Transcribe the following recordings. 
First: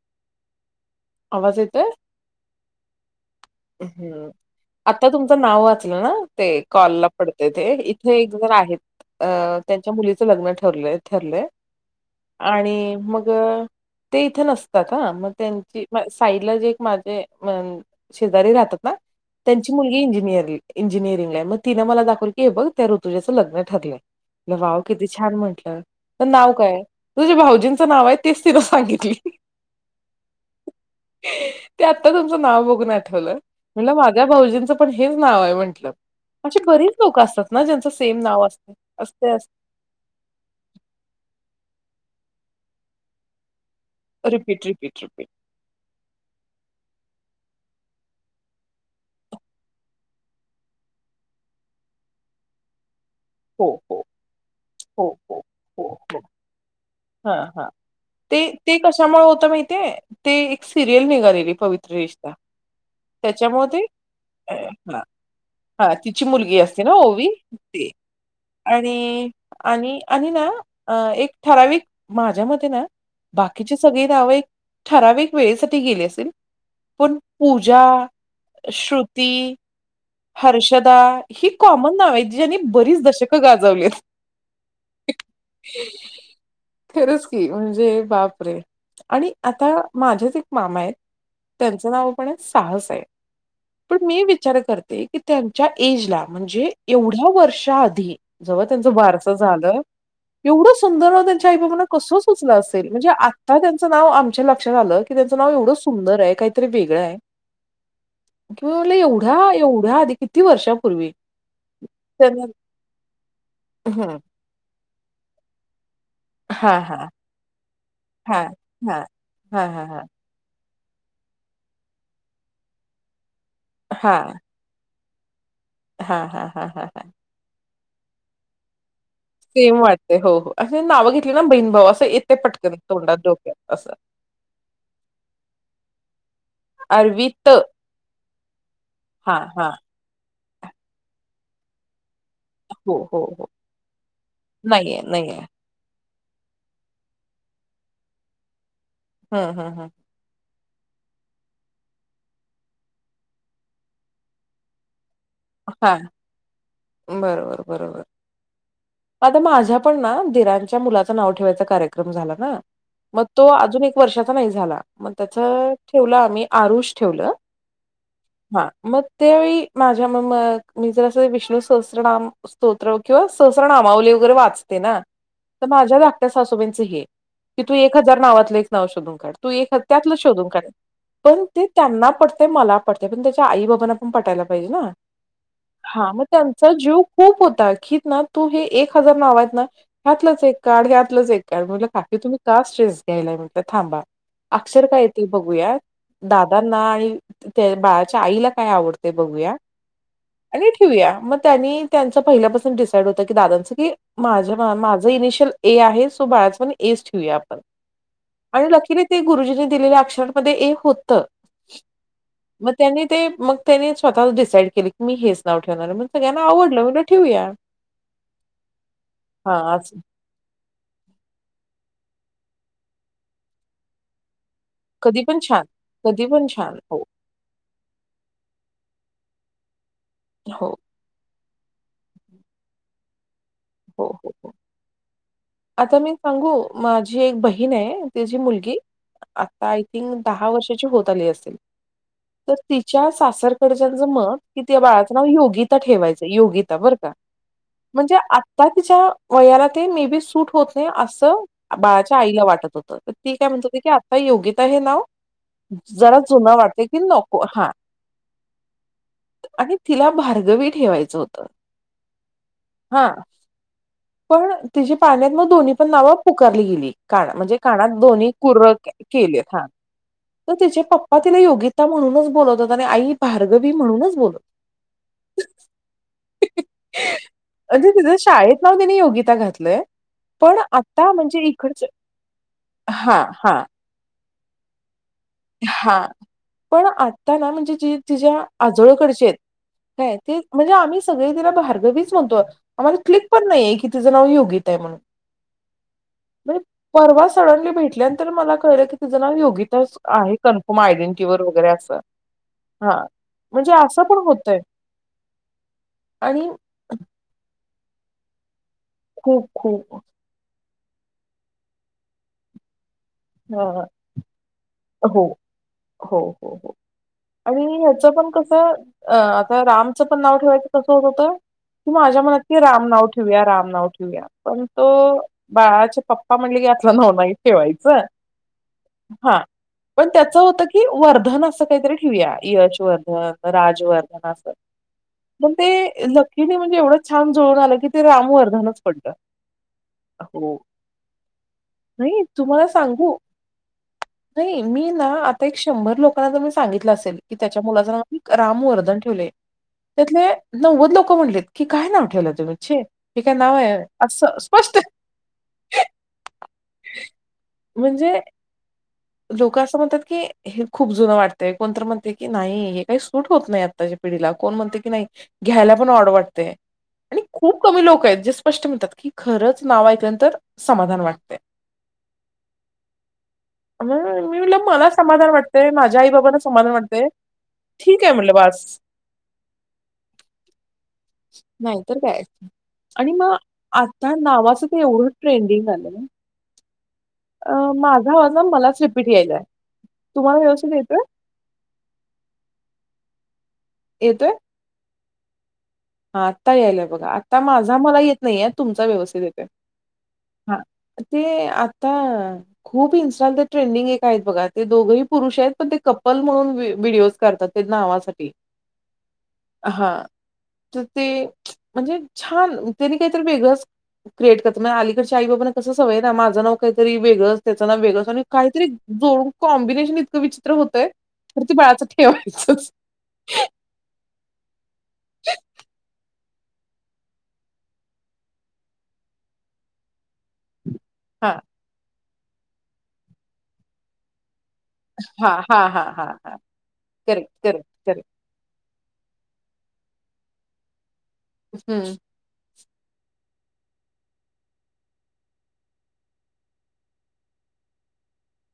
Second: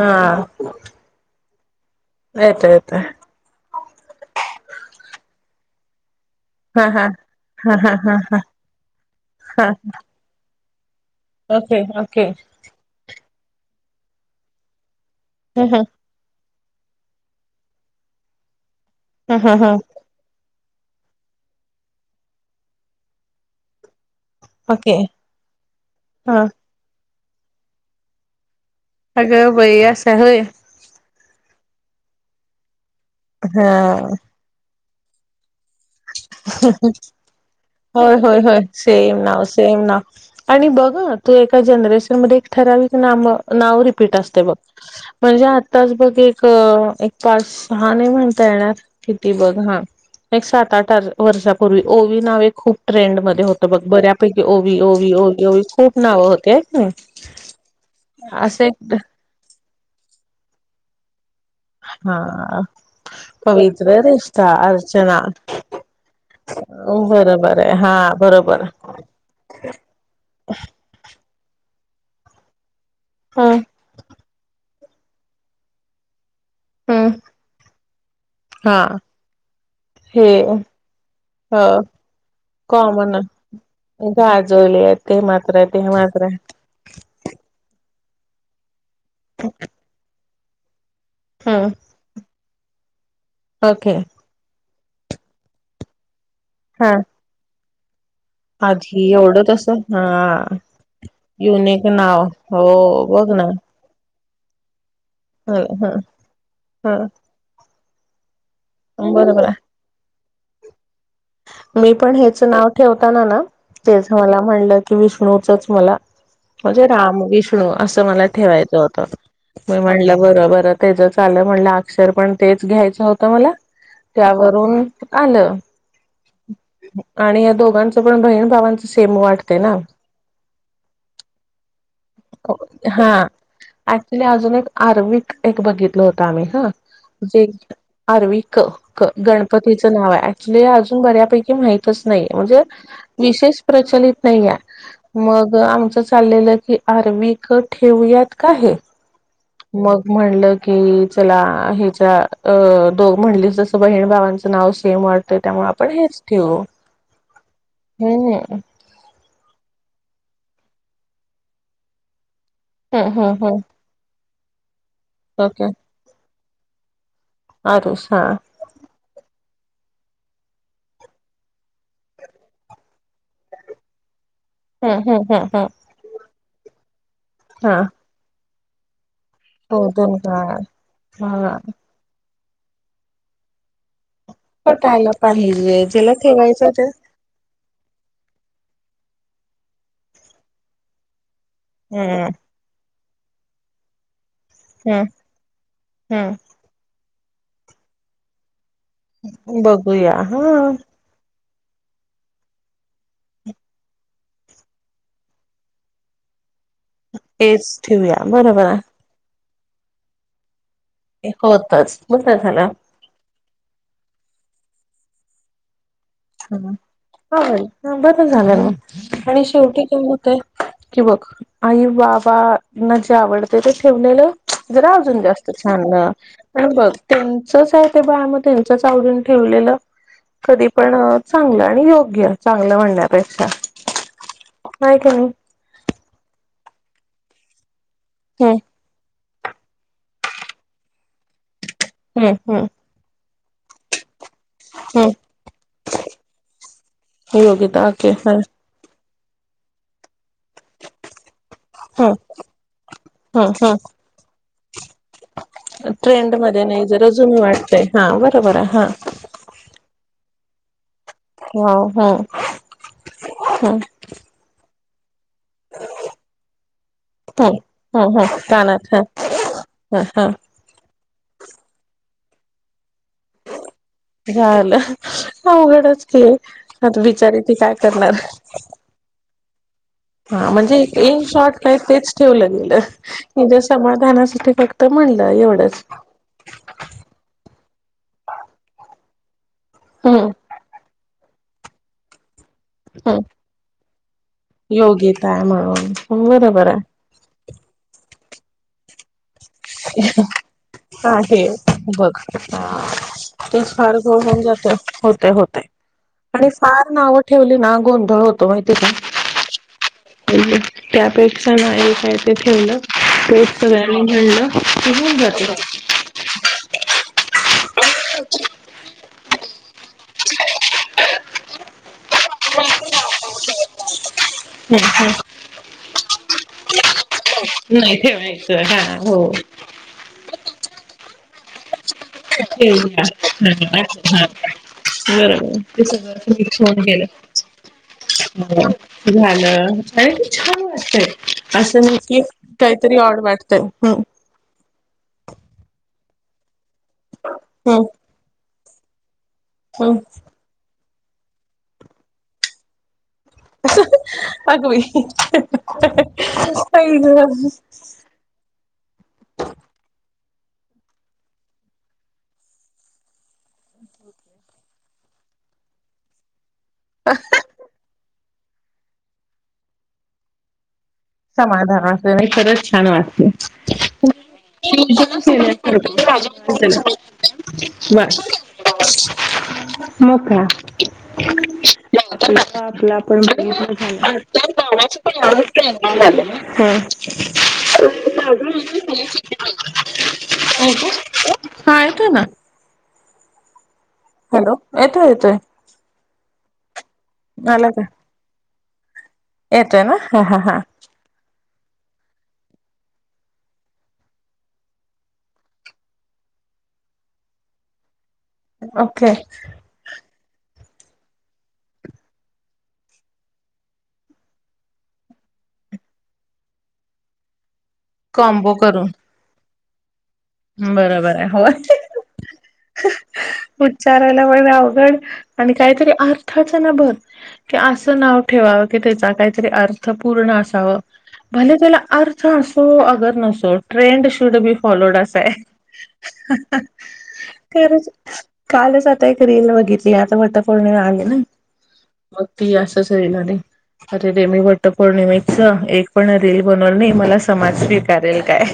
हा आवाज येतय, आयता ययत, हम्म आता तुमचं नाव वाचलं ना, ते हा कॉल हा ला पडते ते हा हा हा इथे एक जर आहेत, अ हा त्यांच्या मुलीचं लग्न ठरलं, ठरले ओके ओके आणि मग, ते इथे नसतात, ह मग ह ह त्यांची साईला जे एक माझे. शेजारी राहतात ना. ह ह ह त्यांची मुलगी इंजिनियरली, इंजिनिअरिंगला मग तिने मला दाखवल, की हे बघ त्या ऋतुजाचं लग्न ठरलंय. तु भाव ओके किती छान म्हंटलं तर हा नाव काय तुझ्या, भाऊजींचं नाव आहे तेच, तिथ सांगितली, अगं बाई असं होय ते आत्ता तुमचं नाव बघून आठवलं हा म्हणलं, माझ्या भाऊजींचं पण हेच नाव आहे म्हंटलं. अशी बरेच लोक असतात ना? ज्यांचं होय सेम होय नाव होय, असतं सेम असते असते नाव अस सेम नाव आणि बघ तू एका जनरेशन मध्ये, ठरावीक नाम, नाव रिपीट असते बघ, रिपीट रिपीट म्हणजे आताच बघ एक पाच हा नाही म्हणता येणार, किती बघ हा एक सात आठज, वर्षापूर्वी ओवी नावे खूप, ट्रेंड मध्ये होत हो बघ हो बऱ्यापैकी, ओवी हो ओवी, ओवी ओवी खूप नावं होते आहेत ना. हा हा ते ते कशामुळे होत, माहितीय ते एक सिरियल निघालेल. पवित्र रिश्ता, हा त्याच्यामुळे पवित्र रिष्ता अर्चना हा तिची मुलगी असते ना, ओवी बरोबर आहे ते हा बरोबर आणि आणि आणि ना, अ एक ठराविक माझ्या मते ना हम्म बाकीची सगळी नाव एक ठराविक, वेळेसाठी गेली असेतील. हम्म पण पूजा, हा श्रुती, हे हर्षदा, ही अ कॉमन नाव आहे जि ज्याने बरीच कॉमन दशकं गाजवलीत. गाजवले ते मातर [unintelligible] खरच की म्हणजे बाप रे, आणि आता माझ्याच एक मामा आहेत. हम्म त्यांचं नाव पण आहे, साहस आहेब ओके पण मी विचार करते. की त्यांच्या एज ला म्हणजे हा एवढ्या वर्षा आधी, जेव्हा त्यांचं आधी बारसं एवढं तस झालं हा एवढं सुंदर नाव त्याचा आई बाबा युनिक कस नाव सुचलं हो असेल, म्हणजे बघ ना आता तेंच नाव, लक्षात आलं, की त्यांचं नाव ह एवढं ह सुंदर आहे काहीतरी ह वेगळं आहे. किंवा म्हला एवढा बरोबर आहे एवढा, आधी किती वर्षापूर्वी. मी पण ह्याच हम्म नाव ठेवताना ना. त्याच मला म्हणलं की विष्णूचच मला, हा म्हणजे हा राम विष्णू असं मला हा ठेवायचं हा होतं हा मी हा हा हा म्हणलं बरबर त्याच चालं म्हणलं अक्षर पण तेच घ्यायच होतं मला त्यावरून आलं हा हा हा हा हा ण बण भावां सेम वाटतेय हो हो असे नावं घेतली ना बहीण भाऊ असं येते पटकन तोंडात डोक्यात असं ऍक्चुली एक आरविकं एक बघितलं होतं आम्ही ह जे अरवित आरविकं हा हा गणपतीचं नाव आहे अजून बऱ्यापैकी माहित नाही म्हणजे हो हो हो विशेष प्रचलित नाही नाहीये आहे नाहीये मग आमच चाललेलं की आरविकं ठेवूयात का हे हम्म हम्म हम्म मग म्हणलं कि चला ह्याच्या अ तु म्हणलीस जसं बहीण भावांचं नाव सेम वाटत त्यामुळे आपण हा हेच ठेवू बरोबर बरोबर हम् आता माझ्या पण ना दिरांच्या मुलाचं नाव ठेवायचा कार्यक्रम झाला हम्म मग हम्म तो हम्म अजून एक वर्षाचा नाही झाला मग त्याच ओके ठेवला आमही आरूष ठेवलं हा मग त्यावेळी मी मग विष्णु स्त्रोत्र नाम स्त्रोत्र किंवा स्त्रोत्र नामावली वगैरे वाच हम्म हम्म हम्म हम्म माझ्या धाकट्या सासूबच हे की तू हा एक हजार नावातलं एक नाव शोधून काढ तू एखादं त्यातलं शोधून काढ. पण हा ते त्यांना पटतंय, मला पटतंय पण त्याच्या आई बाबांना पटायला पाहिजे ना पटायला पाहिजे हा ज्याला मग ठेवायचं त्यांचा ते जीव खूप होता की ना तू हे एक हजार नाव आहेत ना ह्यातलंच एक काड ह्यातलंच एक कारण म्हटलं काकी हम्म तुम्ही का स्ट्रेस घ्यायलाय म्हटलं थांबा. अक्षर काय हम्म य ते बघूया हम्म दादांना आणि त्या बाळाच्या आईला काय आवडतेय बघूया होया आणि हां ठेवूया मग तेन्ही त्याच पहिल्या पासून डीसाइड होत कि दादाचं कि माझ माझ ईनिशियल ऐ आहे सो बाळाच पण ऐ च ठेवूया आपण हेच ठेवूया बरोबर आणि नक्की आहे भेटेल गुरुजींनी दिलेल्या अक्षरामध्ये ऐ होत होतच बरं मग झालं त्यांनी ते मग त्यांनी स्वतः डिसाइड केली की मी हेच नाव ठेवणार आहे मग. सगळ्यांना ह आवडलं म्हटलं ठेवूया हो बरं झालं म आणि हां शेवटी असं. काय होते कि बघ आई बाबाना जे आवडते ते ठेवलेलं जरा अजून कधी पण जास्त छान कधी पण आणि छान. बघ हो, त्यांचच आहे ते ब मग त्यांचच आवडीन ठेवलेलं कधी हो पण चांगलं आणि योग्य चांगलं म्हणण्यापेक्षा हो, हो, हो. होय की नाही आता मी सांगू माझी एक बहीण आहे तिची नाही मुलगी आता आय थिंक दहा वर्षाची होत आली असेल हम्म हम्म तर हम्म तिच्या सासरकडच्याच मत कि त्या बाळाचं नाव योगिता ठेवायचं योगिता बरं का हम्म योगिता ओके म्हणजे हं आता तिच्या वयाला ते मे बी सुट होत नाही असं हं बाळाच्या आईला वाटत होत तर ती काय हं म्हणत हं होती की आता योगीता हे नाव खूप ट्रेंड मध्ये नाही जरा जुनं हां वाटतय हा बरोबर आहे हा आणि तिला भार्गवी ठेवायचं. जो त वाव हं हा हं पण तिची पाळण्यात मग दोन्ही पण नावं पुकारली गेली कान म्हणजे हं कानात हं दोन्ही हं कुर्र कानात हं केलेत हा. हं तर तिचे पप्पा तिला योगिता म्हणूनच बोलवत होते आणि आई भार्गवी म्हणूनच बोलवतात. झालं आवघडच की हे आता बिचारी ती काय म्हणजे करणार. तिचं शाळेत नाव त्यांनी योगिता घातलंय हा पण म्हणजे आता इन म्हणजे शॉर्ट काही इकडच तेच ठेवलं गेलं हा हा म्हणजे समाधानासाठी फक्त एवढंच हा पण आता ना म्हणजे जी तिच्या आजोळकडचेत काय हम्म ते म्हणजे आम्ही सगळी तिला भार्गवीच म्हणतो आम्हाला हम्म क्लिक पण नाहीे की तिचं नाव योगी योग्यता आहे म्हणून बरोबर आहे परवा सडनली भेटल्यानंतर मला कळल कि तीज नाव योगी आहे कन्फर्म आयडेंटि आहे वगैरे अस हा म्हणजे तोच फार असं घ पण होऊन होतय जाते होते होते आणि फार नावं ठेवली ना गोंधळ हो तो माहिती का. खूप खूप त्यापेक्षा नाही काय ते ठेवलं पेट हां. सगळ्यांनी घणलं आणि ह पण कस आता रामच पण नाव ठेवायच कस होत होत क माझ्या मनात क राम नाव ठेवया राम ठे पण तो बाळाचे पप्पा म्हणले की आतला नाव नाही ठेवायच नाही ठेवायचं हा हो हा पण त्याच होत की वर्धना अस काहीतरी ठेवया ठेवूया यशवर्धन हा राजवर्धन असं मण बरोबर. ते सगळं असं लकीने मिक्स म्हणजे होऊन एवढं गेलं. छान जुळून आलं की ते रामवर्धानच पडत अ छान वाटतय असं नक्की नाही तुम्हाला मी आ लोकां त्या हं. रामवर्न ठे हं. त्या नव ल म्हटलेत की काय नाव ठेव तुम्चे अगवे स म्हणजे लोक असं म्हणतात की हे खूप जुनं वाटतय कोणत म्हणते की नाही हे काही सूट होत नाही आत्ताची पिढीला कोण म्हणते की नाही घ्यायला पण ओड वाटते आणि खूप कमी लोक आहेत जे स्पष्ट म्हणतात की खरंच नाव ऐकल्यानंतर समाधान वाटतंय. समाधान असते नाही खरच छान वाटते मी म्हटलं मला समाधान वाटतेय माझ्या आई बाबाांना छान समाधान झालं. वाटते ठीक आहे मल्लबास म काा नाहीतर काय आपला आणि पण मग झा आता नावाचं ते गावा एवढं पणव ट्रेंडिंग आलंय ना, झा हम् अ, माझा आवाज ना का मलाच रिपीट यायलाय. हा तुम्हाला व्यवस्थित येतोय? काेतो ना हॅलो येतोय येतोय हा आत्ता यायलाय बघा आता आला माझा का? मला येत नाहीय तुमचा व्यवस्थित येते हा ते आता खूप इन्स्टानमध्ये ट्रेंडिंग एक आहेत बघा ते दोघंही पुरुष आहेत पण ते कपल म्हणून व्हडडीिओज करतात क नावा ओके तर ते म्हणजे छान त्यांनी काहीतरी वेगंच क्रिएट करतात म अलीकडच्या आई बाबाांना कसं सवय ना माझं नाव काहीतरी वेगं त्याचा ना वेगळं आणि कॉम्बो काहीतरी करून. जोडून कॉम्बिनेशन. क विचित्र होतय बरोबर आहे तर होय ती बाळाच ठेवायच. उच्चारायला पण अवघड आणि काहीतरी अर्थ भर अस नाव ठेवा क त्या काहीतरी अर्थ. पूर्ण असावं हां, भले त्याला अर्थ असो अगर नसो ट्रेंड शूड बी फॉलोड अस हां, हां, हां, हां, हम्म हां. करेक्ट, हम्म. करेक्ट, खरंच करेक्ट. कालच आता एक रीलील बघितली आता फत पूर्णी आले. नाही हं. मग त असंचरीला नाही. अरे रे मी वट्ट पौर्णिमेच एक पण रील बनवून नाही मला समाज स्वीकारेल काय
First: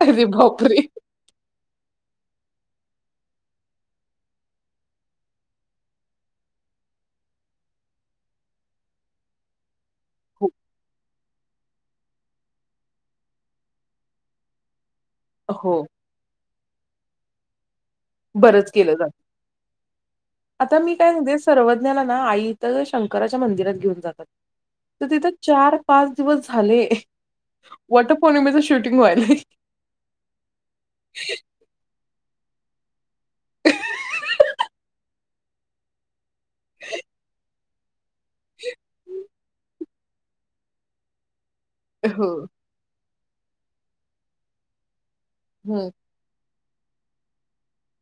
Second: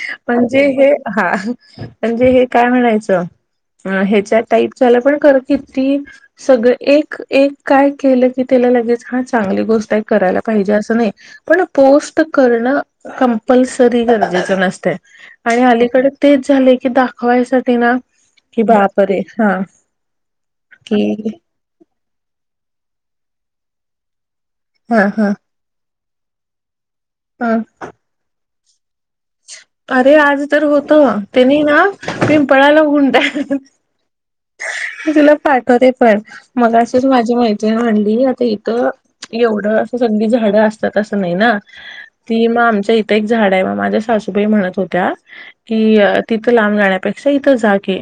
अरे म्हणजे बापरे! हे हा म्हणजे हे काय म्हणायचं. अ ह्याच्या टाईपला पण किती सगळ एक काय केलं कि. त्या लगेच हा चांगली गोष्ट आहे. करायला हो, पाहिजे अस नाही पण पोस्ट करणं कंपल्सरी गरजेचं नसतंय. आणि हो. अलीकडे तेच झाले की, दाखवायसाठी ना कि बरंच केलं जातं. बापरे हा. आता मी काय कि सांगते सर्वज्ञाना ना आई तर शंकराच्या मंदिरात घेऊन जातात. हा तर तिथं हा चार पाच दिवस झाले हा वटपौर्णिमेच अरे आज तर होत, त्यानी ना. पें पळायला [unintelligible] तुला पाठवते पण मग अशीच माझी म्हणली आता इथं. एवढं अस सगळी झाडं असतात असं नाही ना हो ती मग आमच्या इ प्र्येक झाड आहे म माझ्या सासूबाई म्हणत होत्या की हम्म तिथ थ लांब जाण्यापेक्षा इथं जा की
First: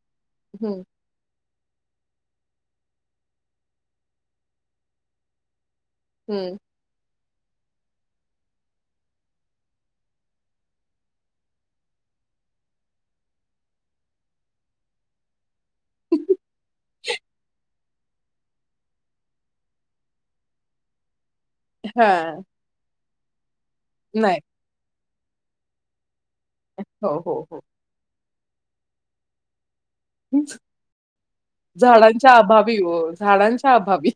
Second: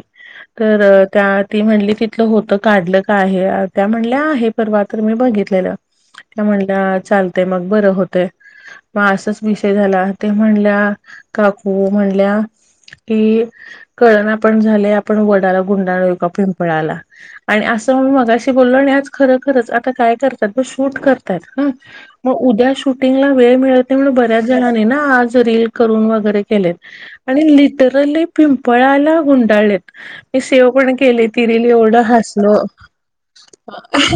तर हम्म त्या ती म्हणली तिथलं होत, काढलं का आहे, त्या म्हणल्या आहे, परवा तर मी बघितलेलं. त्या हम्म म्हणल्या चालते मग बरं होतय. मग असच विषय झाला ते म्हणल्या काकू म्हणल्या. कि कळना आपण झाले आपण वडाला गुंडळ पिंपळाला. आणि असं मगाशी बोललो आणि आज खर खरच आता काय करतात बघ शूट कर त्यात हा मग उद्या शूटिंगला वेळ मि नाही बऱ्याच जणांनी नि आज रील करून वगैरे केले हो हो आणि हो. लिटरली पिंपळाला गुंडालेत. मी सेव पण केले तिरीले एवढं झाडांच्या हसलो. अभावी हो झाडांच्या अभावी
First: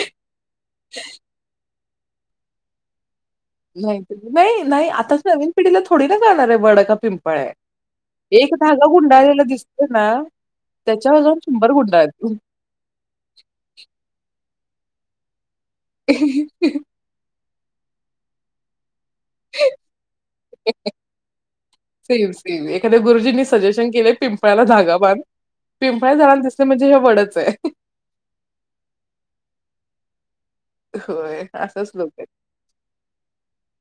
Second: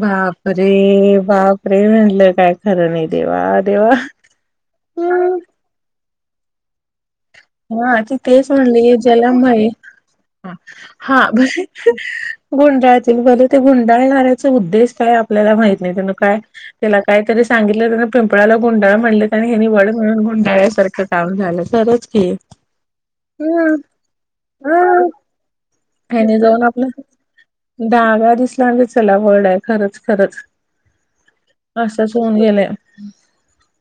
बापरे बापरे म्हणलं काय खरं नाही. देवा नाहीत देवा नाही नाही आताच नवीन पिढीला थोडी ना कळणार आहे वड का पिंपळ आहे. हा तेंच एक म्हणली धागा हे जेला गुंडाळलेला माहित. दिसतोय ना हा त्याच्यावर जाऊन बर शंभर गुंडाळतील बर ते गुंडाळणार आहेत. तर उद्देश काय आपल्याला माहित नाही तिने काय गुंडाळतील. त्याला काहीतरी सांगितलं जातं की पिंपळाला गुंडाळलं. म्हणल्यात आणि ही नि वड म्हणून गुंडाळसारखं काम झालं ख सेम सेम एखा्या गुरुजींनी सजेशन केले पिंपळ्याला धागा बन. त्याने जाऊन आपला धागा दिसला म्हजे चला वड आहे, खरंच. खरंच असच होऊन गेले.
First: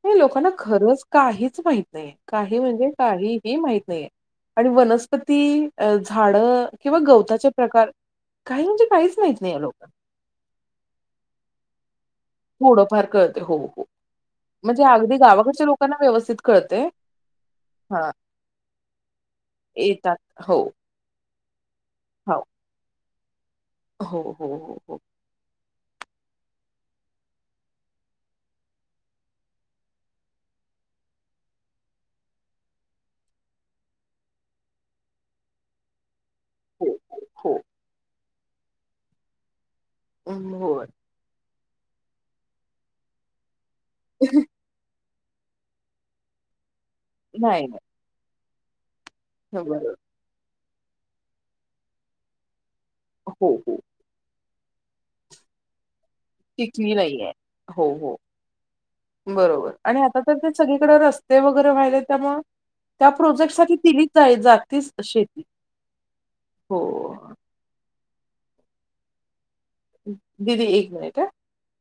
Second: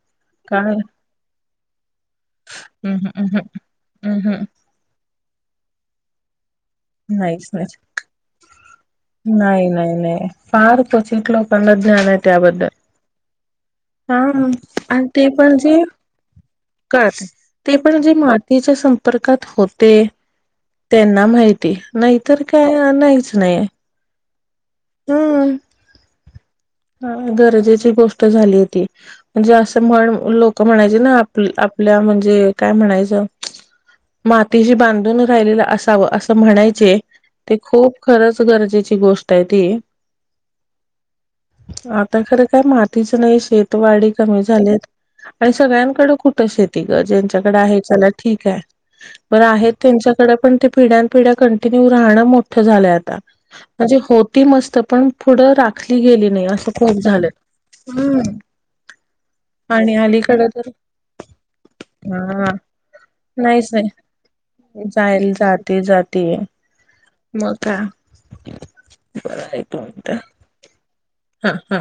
हे लोकांना खरंच काहीच माहित नाही काही म्हणजे हम्म काय. हम्म काहीही माहित नाहीये हम्म आणि वनस्पती झाड. किंवा नाहीच गवताचे नाहीच प्रकार. काही म्हणजे काहीच माहित नाही लोकांना नाही नाही फार तो क्वचित लोकांना च. थोडफार कळते हो हो हा म्हणजे अगदी गावाकडच्या लोकांना व्यवस्थित. कळते कळत ते पण हा जे मातीच्या संपर्कात होते, येतात हो त्यांना माहिती. हो नाहीतर काय नाहीच नाही. हो हो हो. हम्म. [unintelligible] गरजेची गोष्ट झाली होती, म्हणजे अस म्हण लोक म्हणायचे ना आप आप म्हणजे काय म्हणायच मातीशी बांधून राहिले असावं.. हो म्हणायचे हो हो ते खूप खरंच गरजेची गोष्ट आहे ती.. अ होय. आता खरं काय मातीच नाही शेतवाडी कमी झाल्यात. आणि सगळ्यांकडं कुठं शेती ग ज्यांच्याकडे नाही आहे नाही चला ठीक आहे. बर आहेत बरोबर त्यांच्याकडे पण ते पिढ्या पिढ्या कंटिन्यू राहणं मोठं. झालंय आता हो हो म्हणजे होती मस्त पण पुढे राखणं क गेली नाही असं टिकली खूप झालं. नाहीये हो हो बरोबर आणि आता तर ते सगळीकडे रस्ते वगैरे वहिले त्यामु हा त्या प्रोजेक्ट सा नाहीच नाही तिच जातीच जायल शेती. जाते जाते. हो. मग [unintelligible] दिदी एक. हा हा.